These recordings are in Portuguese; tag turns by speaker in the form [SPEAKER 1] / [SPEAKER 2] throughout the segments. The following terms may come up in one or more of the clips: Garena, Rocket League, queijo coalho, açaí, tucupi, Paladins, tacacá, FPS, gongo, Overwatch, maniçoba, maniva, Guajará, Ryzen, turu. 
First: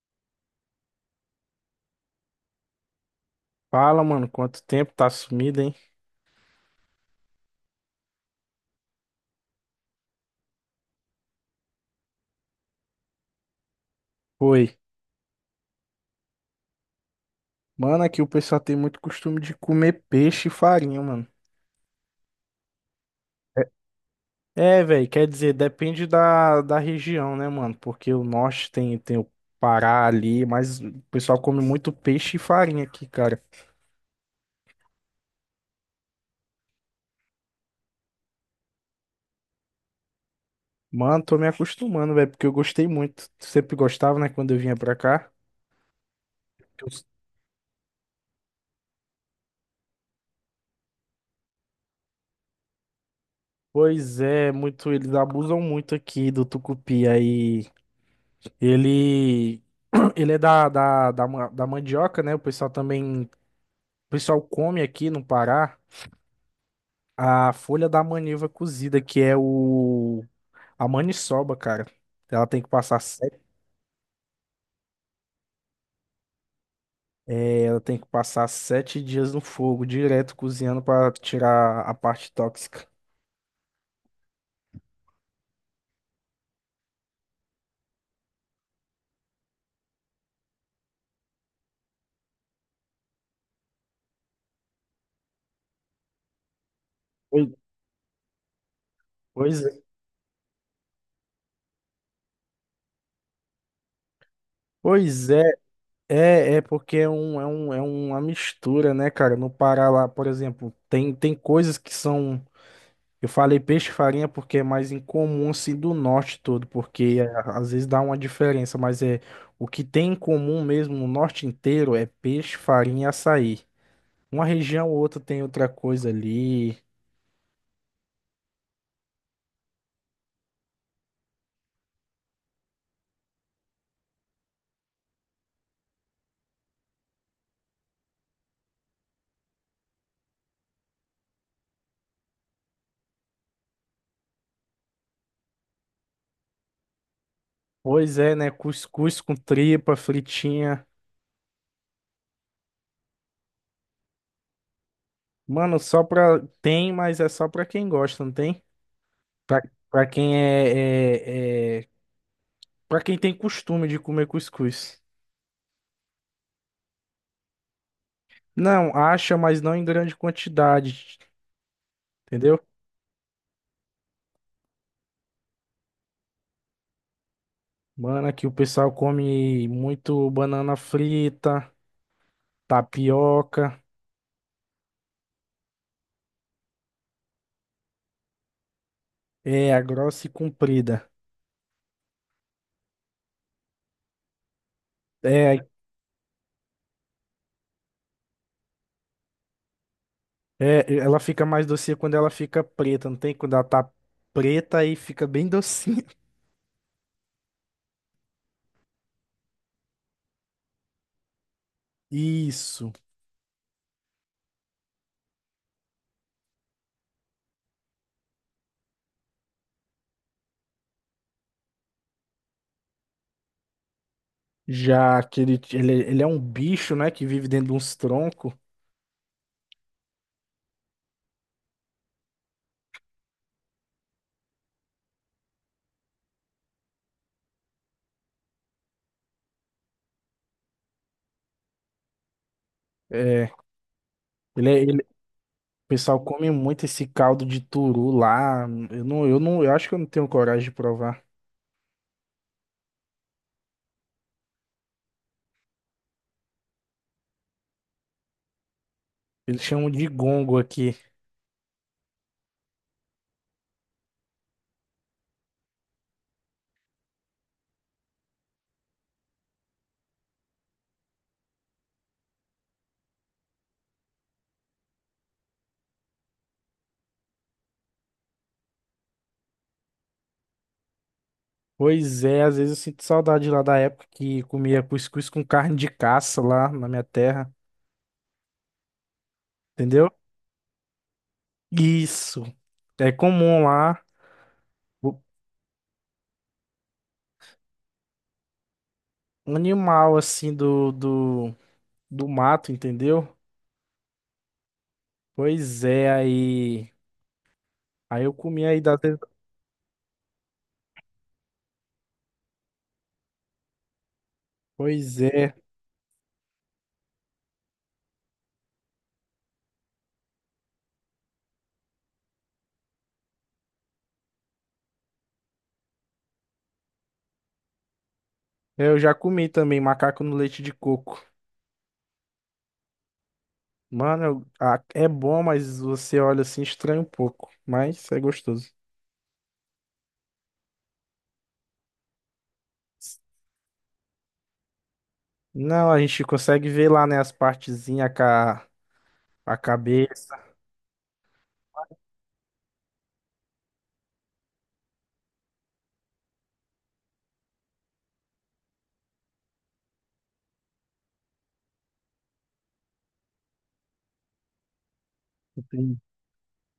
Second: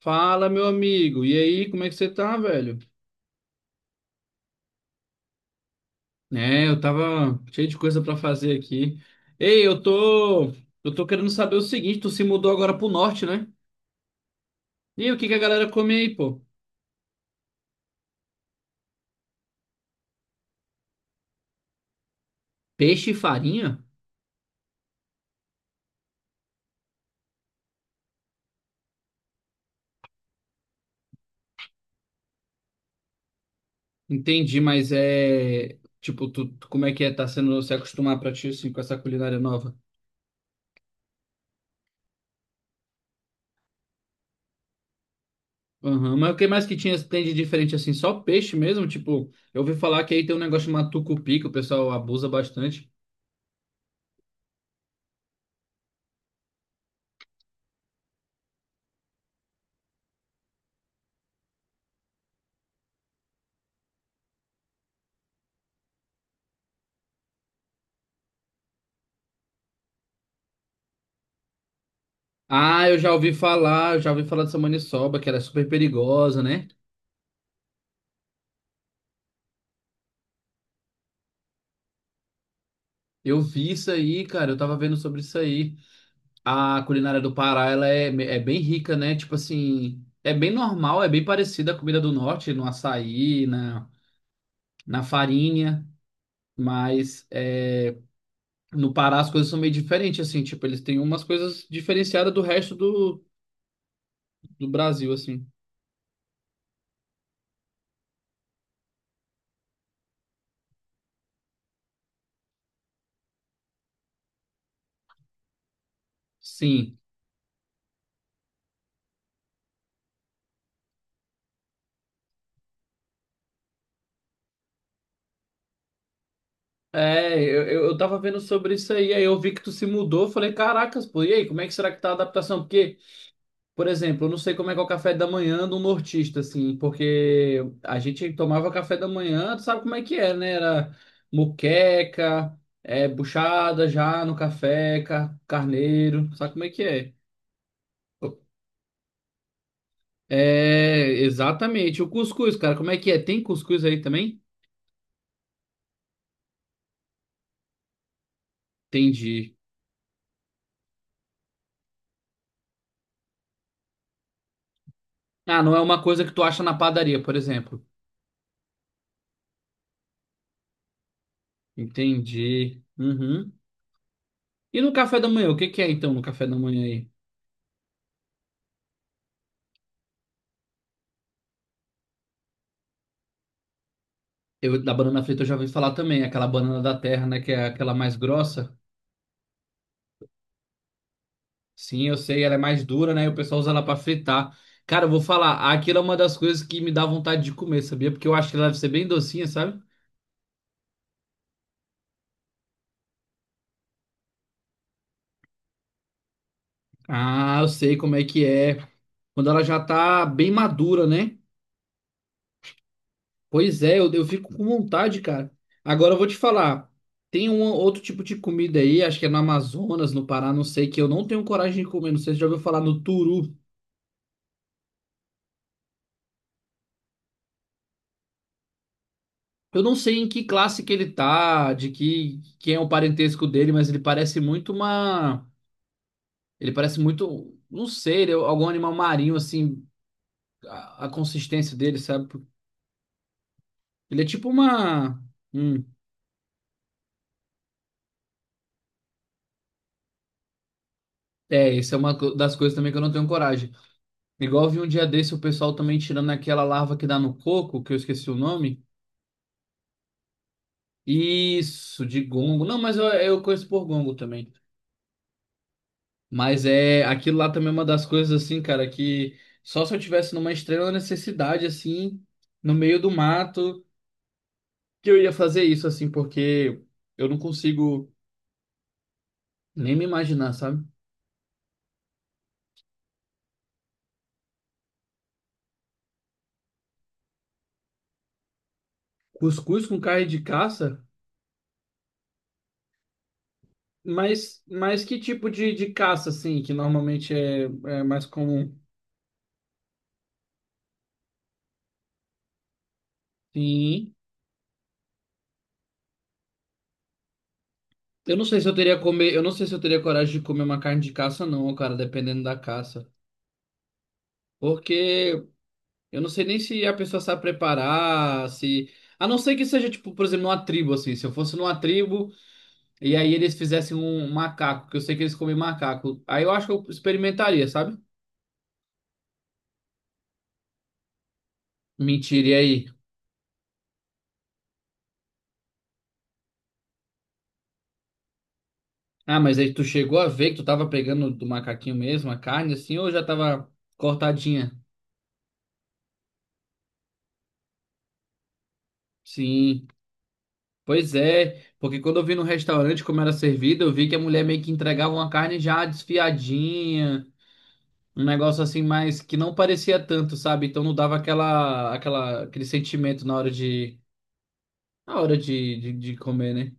[SPEAKER 1] Fala, meu amigo. E aí, como é que você tá, velho?
[SPEAKER 2] Fala, mano, quanto tempo tá sumido, hein?
[SPEAKER 1] É, eu tava cheio de coisa pra fazer aqui. Ei, eu tô querendo saber o seguinte, tu se mudou agora pro norte, né?
[SPEAKER 2] Foi.
[SPEAKER 1] E aí, o que que a galera come aí, pô?
[SPEAKER 2] Mano, aqui o pessoal tem muito costume de comer peixe e farinha, mano.
[SPEAKER 1] Peixe e
[SPEAKER 2] É,
[SPEAKER 1] farinha?
[SPEAKER 2] é, velho, quer dizer, depende da região, né, mano? Porque o norte tem o Pará ali, mas o pessoal come muito peixe e farinha aqui, cara.
[SPEAKER 1] Entendi, mas é, tipo, como é que é tá sendo se acostumar pra ti assim com essa culinária nova?
[SPEAKER 2] Mano, tô me acostumando, velho, porque eu gostei muito. Sempre gostava, né, quando eu vinha pra cá.
[SPEAKER 1] Aham, mas o que mais que
[SPEAKER 2] Eu-
[SPEAKER 1] tinha tem de diferente assim? Só peixe mesmo? Tipo, eu ouvi falar que aí tem um negócio chamado tucupi que o pessoal abusa bastante.
[SPEAKER 2] Pois é, muito, eles abusam muito aqui do tucupi aí. Ele, ele é da mandioca, né? O pessoal come aqui no Pará a folha da maniva cozida, que é o a maniçoba, cara. Ela tem que
[SPEAKER 1] Ah,
[SPEAKER 2] passar sete,
[SPEAKER 1] eu já ouvi falar dessa maniçoba, que ela é super perigosa, né?
[SPEAKER 2] ela tem que passar sete dias no fogo, direto cozinhando para tirar a parte tóxica.
[SPEAKER 1] Eu vi isso aí, cara, eu tava vendo sobre isso aí. A culinária do Pará, ela é bem rica, né? Tipo assim, é bem normal, é bem parecida à comida do norte, no açaí, na farinha, mas
[SPEAKER 2] Pois
[SPEAKER 1] é, no Pará as coisas são
[SPEAKER 2] pois é.
[SPEAKER 1] meio diferentes, assim, tipo, eles têm umas coisas diferenciadas do resto do Brasil,
[SPEAKER 2] Pois é,
[SPEAKER 1] assim.
[SPEAKER 2] porque é uma mistura, né, cara? No Pará lá, por exemplo, tem coisas que são. Eu falei peixe e farinha porque é mais incomum assim do norte todo,
[SPEAKER 1] Sim.
[SPEAKER 2] porque é, às vezes dá uma diferença, mas é o que tem em comum mesmo no norte inteiro é peixe, farinha e açaí. Uma região ou outra tem outra coisa ali.
[SPEAKER 1] É, eu tava vendo sobre isso aí, aí eu vi que tu se mudou, eu falei, caracas, pô, e aí, como é que será que tá a adaptação? Porque, por exemplo, eu não sei como é que é o café da manhã do nortista, assim, porque a gente tomava café da manhã, tu sabe como é que é, né? Era moqueca, é, buchada já no café, carneiro, sabe como é que é?
[SPEAKER 2] Pois é, né? Cuscuz com tripa, fritinha.
[SPEAKER 1] É, exatamente, o cuscuz, cara, como é que é? Tem cuscuz aí também?
[SPEAKER 2] Mano, só pra. Tem, mas é só pra quem gosta, não tem?
[SPEAKER 1] Entendi.
[SPEAKER 2] Pra, pra quem é, é, é. Pra quem tem costume de comer cuscuz.
[SPEAKER 1] Ah, não é uma coisa que tu acha na padaria, por exemplo.
[SPEAKER 2] Não, acha, mas não em grande quantidade, entendeu?
[SPEAKER 1] Entendi. Uhum. E no café da manhã, o que que é então no café da manhã aí?
[SPEAKER 2] Mano, aqui o pessoal come muito banana frita, tapioca.
[SPEAKER 1] Da banana frita eu já ouvi falar também, aquela banana da terra, né, que é aquela mais grossa.
[SPEAKER 2] É, a grossa e comprida.
[SPEAKER 1] Sim, eu sei, ela é mais dura, né, e o pessoal usa ela pra fritar. Cara, eu vou
[SPEAKER 2] É,
[SPEAKER 1] falar, aquilo é uma das coisas que me dá vontade de comer, sabia? Porque eu acho que ela deve ser bem docinha, sabe?
[SPEAKER 2] é, ela fica mais docinha quando ela fica preta, não tem? Quando ela tá preta aí fica bem docinha.
[SPEAKER 1] Ah, eu sei como é que é. Quando ela já tá bem madura, né?
[SPEAKER 2] Isso.
[SPEAKER 1] Pois é, eu fico com vontade, cara. Agora eu vou te falar, tem um outro tipo de comida aí, acho que é no Amazonas, no Pará, não sei, que eu não tenho coragem de comer, não sei se você já ouviu falar no turu.
[SPEAKER 2] Já que ele é um bicho, né, que vive dentro de uns troncos.
[SPEAKER 1] Eu não sei em que classe que ele tá, de que quem é o parentesco dele, mas ele parece muito, não sei, ele é algum animal marinho assim, a consistência dele, sabe?
[SPEAKER 2] É,
[SPEAKER 1] Ele é tipo
[SPEAKER 2] é,
[SPEAKER 1] uma,
[SPEAKER 2] o
[SPEAKER 1] hum,
[SPEAKER 2] pessoal come muito esse caldo de turu lá. Eu acho que eu não tenho coragem de provar.
[SPEAKER 1] é, isso é das coisas também que eu não tenho coragem. Igual eu vi um dia desse o pessoal também tirando aquela larva que dá no coco, que eu esqueci o nome.
[SPEAKER 2] Eles chamam de gongo aqui.
[SPEAKER 1] Isso, de gongo. Não, mas eu conheço por gongo também. Mas é aquilo lá também é uma das coisas assim, cara, que só se eu tivesse numa extrema necessidade assim, no meio do mato, que eu ia fazer isso assim, porque eu não consigo nem me imaginar, sabe?
[SPEAKER 2] Pois é, às vezes eu sinto saudade lá da época que comia cuscuz com carne de caça lá na minha terra,
[SPEAKER 1] Cuscuz com
[SPEAKER 2] entendeu?
[SPEAKER 1] carne de caça,
[SPEAKER 2] Isso. É comum lá,
[SPEAKER 1] mas que
[SPEAKER 2] o
[SPEAKER 1] tipo de caça assim, que normalmente é mais comum?
[SPEAKER 2] animal assim do mato, entendeu?
[SPEAKER 1] Sim.
[SPEAKER 2] Pois é, aí. Aí eu comi aí da.
[SPEAKER 1] Eu não sei se eu teria coragem de comer uma carne de caça não, cara, dependendo da caça.
[SPEAKER 2] Pois
[SPEAKER 1] Porque
[SPEAKER 2] é.
[SPEAKER 1] eu não sei nem se a pessoa sabe preparar, se. A não ser que seja, tipo, por exemplo, numa tribo, assim. Se eu fosse numa tribo e aí eles fizessem um macaco, que eu sei que eles comem macaco. Aí eu acho que eu experimentaria, sabe?
[SPEAKER 2] É, eu já comi também macaco no leite de coco.
[SPEAKER 1] Mentira, e aí?
[SPEAKER 2] Mano, ah, é bom, mas você olha assim, estranha um pouco. Mas é gostoso.
[SPEAKER 1] Ah, mas aí tu chegou a ver que tu tava pegando do macaquinho mesmo a carne, assim, ou já tava cortadinha?
[SPEAKER 2] Não, a gente consegue ver lá, né, as partezinhas, a
[SPEAKER 1] Sim.
[SPEAKER 2] cabeça.
[SPEAKER 1] Pois é, porque quando eu vi no restaurante como era servido, eu vi que a mulher meio que entregava uma carne já desfiadinha. Um negócio assim, mais que não parecia tanto, sabe? Então não dava aquele sentimento na hora de comer, né?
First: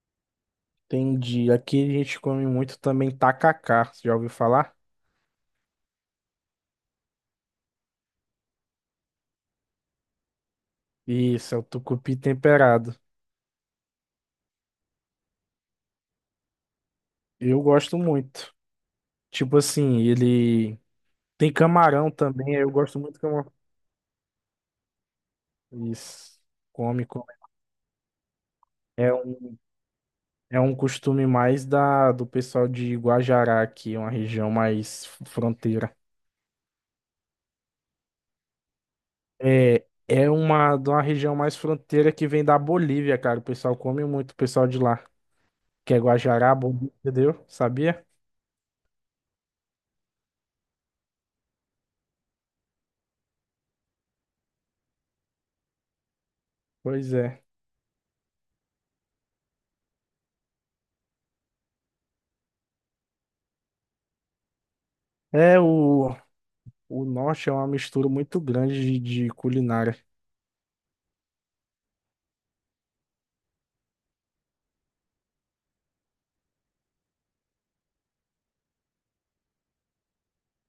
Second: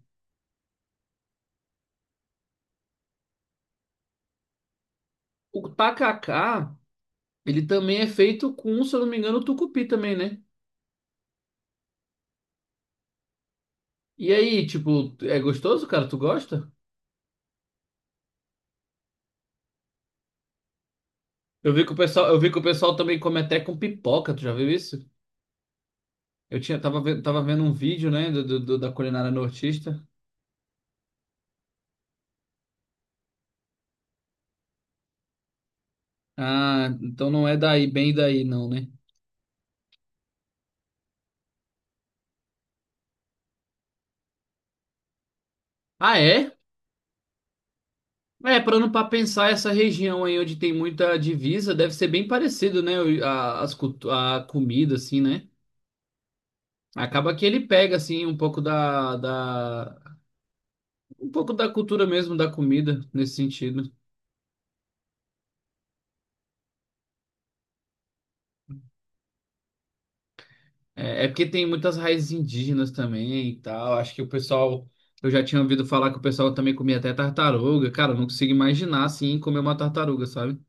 [SPEAKER 2] Entendi. Aqui a gente come muito também tacacá, você já ouviu falar?
[SPEAKER 1] O tacacá, ele também é feito com, se eu não me engano, tucupi também, né?
[SPEAKER 2] Isso, é o tucupi temperado.
[SPEAKER 1] E aí, tipo, é gostoso, cara? Tu gosta?
[SPEAKER 2] Eu gosto muito. Tipo assim, ele tem camarão
[SPEAKER 1] Eu vi
[SPEAKER 2] também,
[SPEAKER 1] que o
[SPEAKER 2] eu
[SPEAKER 1] pessoal
[SPEAKER 2] gosto muito
[SPEAKER 1] também
[SPEAKER 2] de
[SPEAKER 1] come
[SPEAKER 2] camarão.
[SPEAKER 1] até com pipoca, tu já viu isso?
[SPEAKER 2] Isso.
[SPEAKER 1] Eu tinha,
[SPEAKER 2] Come, come.
[SPEAKER 1] tava vendo um vídeo, né, da
[SPEAKER 2] É
[SPEAKER 1] culinária
[SPEAKER 2] um,
[SPEAKER 1] nortista.
[SPEAKER 2] é um costume mais do pessoal de Guajará aqui, uma região mais fronteira.
[SPEAKER 1] Ah, então não é daí, bem daí, não, né?
[SPEAKER 2] É, de uma região mais fronteira que vem da Bolívia, cara. O pessoal come muito, o pessoal de lá, que é
[SPEAKER 1] Ah, é?
[SPEAKER 2] Guajará, Bolívia, entendeu? Sabia?
[SPEAKER 1] É, parando para pensar, essa região aí onde tem muita divisa deve ser bem parecido, né? A comida, assim, né?
[SPEAKER 2] Pois
[SPEAKER 1] Acaba
[SPEAKER 2] é.
[SPEAKER 1] que ele pega, assim, um pouco da cultura mesmo da comida, nesse sentido.
[SPEAKER 2] É o O norte é uma mistura muito grande de culinária.
[SPEAKER 1] É, porque tem muitas raízes indígenas também e tal. Acho que o pessoal, eu já tinha ouvido falar que o pessoal também comia até tartaruga. Cara, eu não consigo imaginar, assim, comer uma tartaruga, sabe?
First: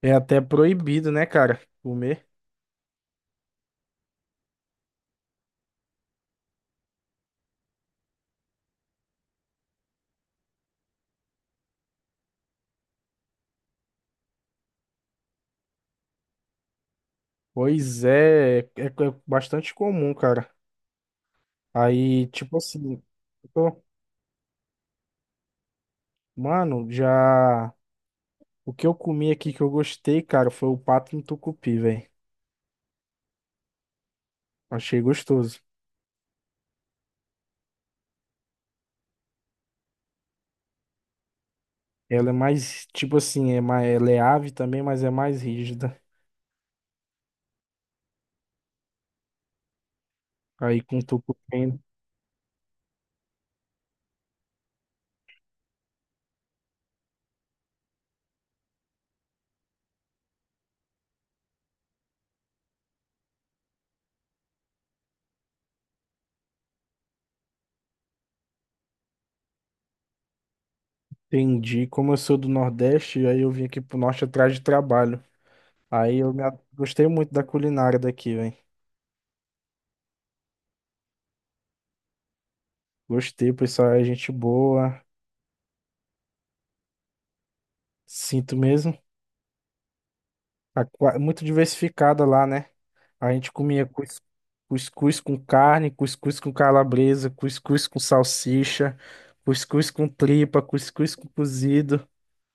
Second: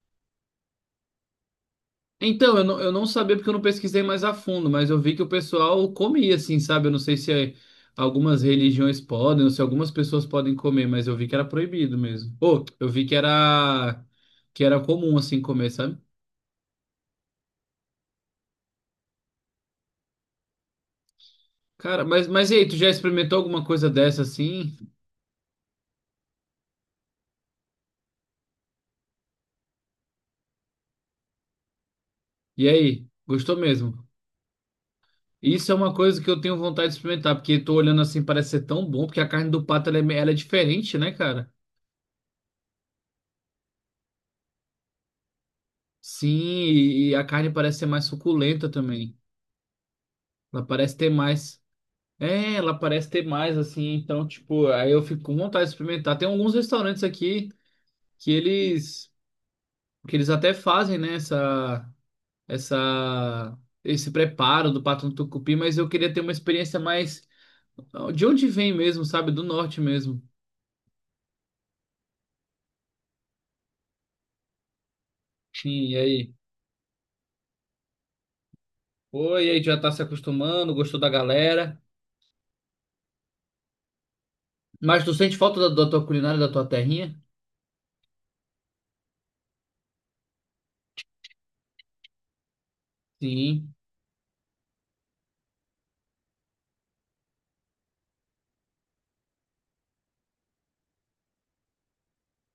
[SPEAKER 2] É até proibido, né, cara? Comer.
[SPEAKER 1] Então, eu não sabia porque eu não pesquisei mais a fundo, mas eu vi que o pessoal comia, assim, sabe? Eu não sei se algumas religiões podem, ou se algumas pessoas podem comer, mas eu vi que era proibido mesmo. Ou, eu vi que era comum, assim, comer, sabe?
[SPEAKER 2] Pois é, bastante comum, cara.
[SPEAKER 1] Cara, mas,
[SPEAKER 2] Aí,
[SPEAKER 1] mas e
[SPEAKER 2] tipo
[SPEAKER 1] aí, tu já
[SPEAKER 2] assim,
[SPEAKER 1] experimentou alguma
[SPEAKER 2] eu-
[SPEAKER 1] coisa dessa, assim?
[SPEAKER 2] mano, já. O que eu comi aqui que eu gostei, cara, foi o pato no tucupi, velho.
[SPEAKER 1] E aí, gostou mesmo?
[SPEAKER 2] Achei gostoso.
[SPEAKER 1] Isso é uma coisa que eu tenho vontade de experimentar, porque tô olhando assim, parece ser tão bom, porque a carne do pato, ela é diferente, né, cara?
[SPEAKER 2] Ela é mais, tipo assim, é mais, ela é ave também, mas é mais rígida.
[SPEAKER 1] Sim, e a carne parece ser mais suculenta também. Ela
[SPEAKER 2] Aí
[SPEAKER 1] parece
[SPEAKER 2] com
[SPEAKER 1] ter mais.
[SPEAKER 2] tucupi,
[SPEAKER 1] É, ela parece ter mais, assim, então, tipo, aí eu fico com vontade de experimentar. Tem alguns restaurantes aqui que eles, que eles até fazem, né, essa, esse preparo do pato no tucupi, mas eu queria ter uma experiência mais, de onde vem mesmo, sabe, do norte mesmo.
[SPEAKER 2] entendi. Como eu sou do Nordeste, aí eu vim aqui pro Norte atrás de trabalho.
[SPEAKER 1] Sim, e
[SPEAKER 2] Aí eu
[SPEAKER 1] aí?
[SPEAKER 2] gostei muito da culinária daqui, velho.
[SPEAKER 1] Oi, e aí, já tá se acostumando, gostou da galera,
[SPEAKER 2] Gostei, o pessoal é gente boa.
[SPEAKER 1] mas tu sente falta da tua culinária, da tua terrinha?
[SPEAKER 2] Sinto mesmo. Muito diversificada lá, né? A gente
[SPEAKER 1] Sim,
[SPEAKER 2] comia cuscuz com carne, cuscuz com calabresa, cuscuz com salsicha, cuscuz com tripa, cuscuz com cozido.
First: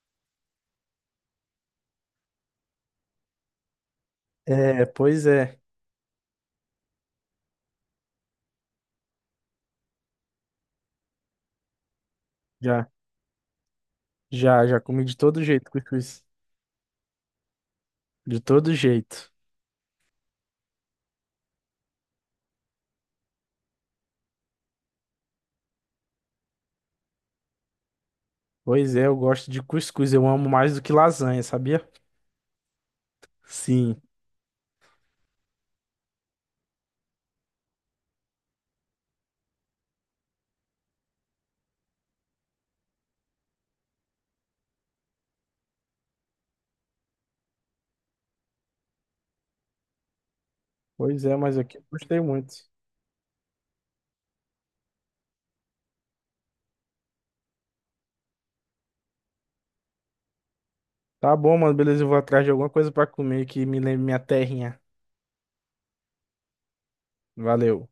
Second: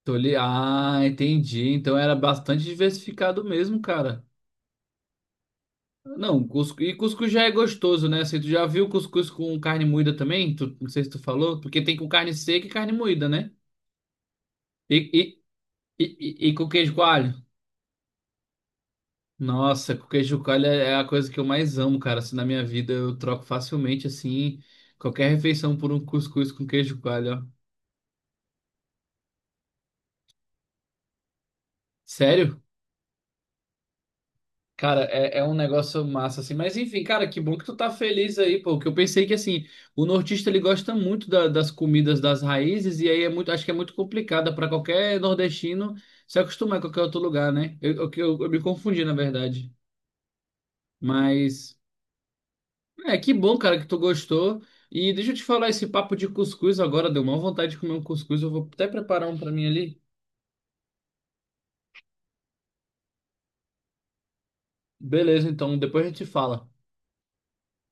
[SPEAKER 1] tô ali, ah, entendi, então era bastante diversificado mesmo, cara.
[SPEAKER 2] É, pois é.
[SPEAKER 1] Não, cuscuz, e cuscuz já é gostoso, né? Assim, tu já viu cuscuz com carne moída também? Tu, não sei se tu falou, porque tem com carne seca e
[SPEAKER 2] Já,
[SPEAKER 1] carne moída, né?
[SPEAKER 2] já, já
[SPEAKER 1] E,
[SPEAKER 2] comi de
[SPEAKER 1] e,
[SPEAKER 2] todo jeito
[SPEAKER 1] e,
[SPEAKER 2] cuscuz.
[SPEAKER 1] e com queijo coalho?
[SPEAKER 2] De todo jeito.
[SPEAKER 1] Nossa, com queijo coalho é a coisa que eu mais amo, cara. Assim, na minha vida eu troco facilmente, assim, qualquer refeição por um cuscuz com queijo coalho, ó.
[SPEAKER 2] Pois é, eu gosto de cuscuz. Eu amo mais do que lasanha, sabia?
[SPEAKER 1] Sério?
[SPEAKER 2] Sim.
[SPEAKER 1] Cara, é um negócio massa, assim. Mas enfim, cara, que bom que tu tá feliz aí, pô. Que eu pensei que, assim, o nortista ele gosta muito das comidas das raízes, e aí é muito, acho que é muito complicada pra qualquer nordestino se acostumar em qualquer outro lugar, né? Eu me confundi, na verdade.
[SPEAKER 2] Pois é, mas
[SPEAKER 1] Mas
[SPEAKER 2] aqui eu gostei muito.
[SPEAKER 1] é que bom, cara, que tu gostou. E deixa eu te falar, esse papo de cuscuz agora deu uma vontade de comer um cuscuz. Eu vou até preparar um pra mim ali.
[SPEAKER 2] Tá bom, mano, beleza. Eu vou atrás de alguma coisa pra comer que me lembre minha terrinha.
[SPEAKER 1] Beleza, então depois a gente fala.
[SPEAKER 2] Valeu.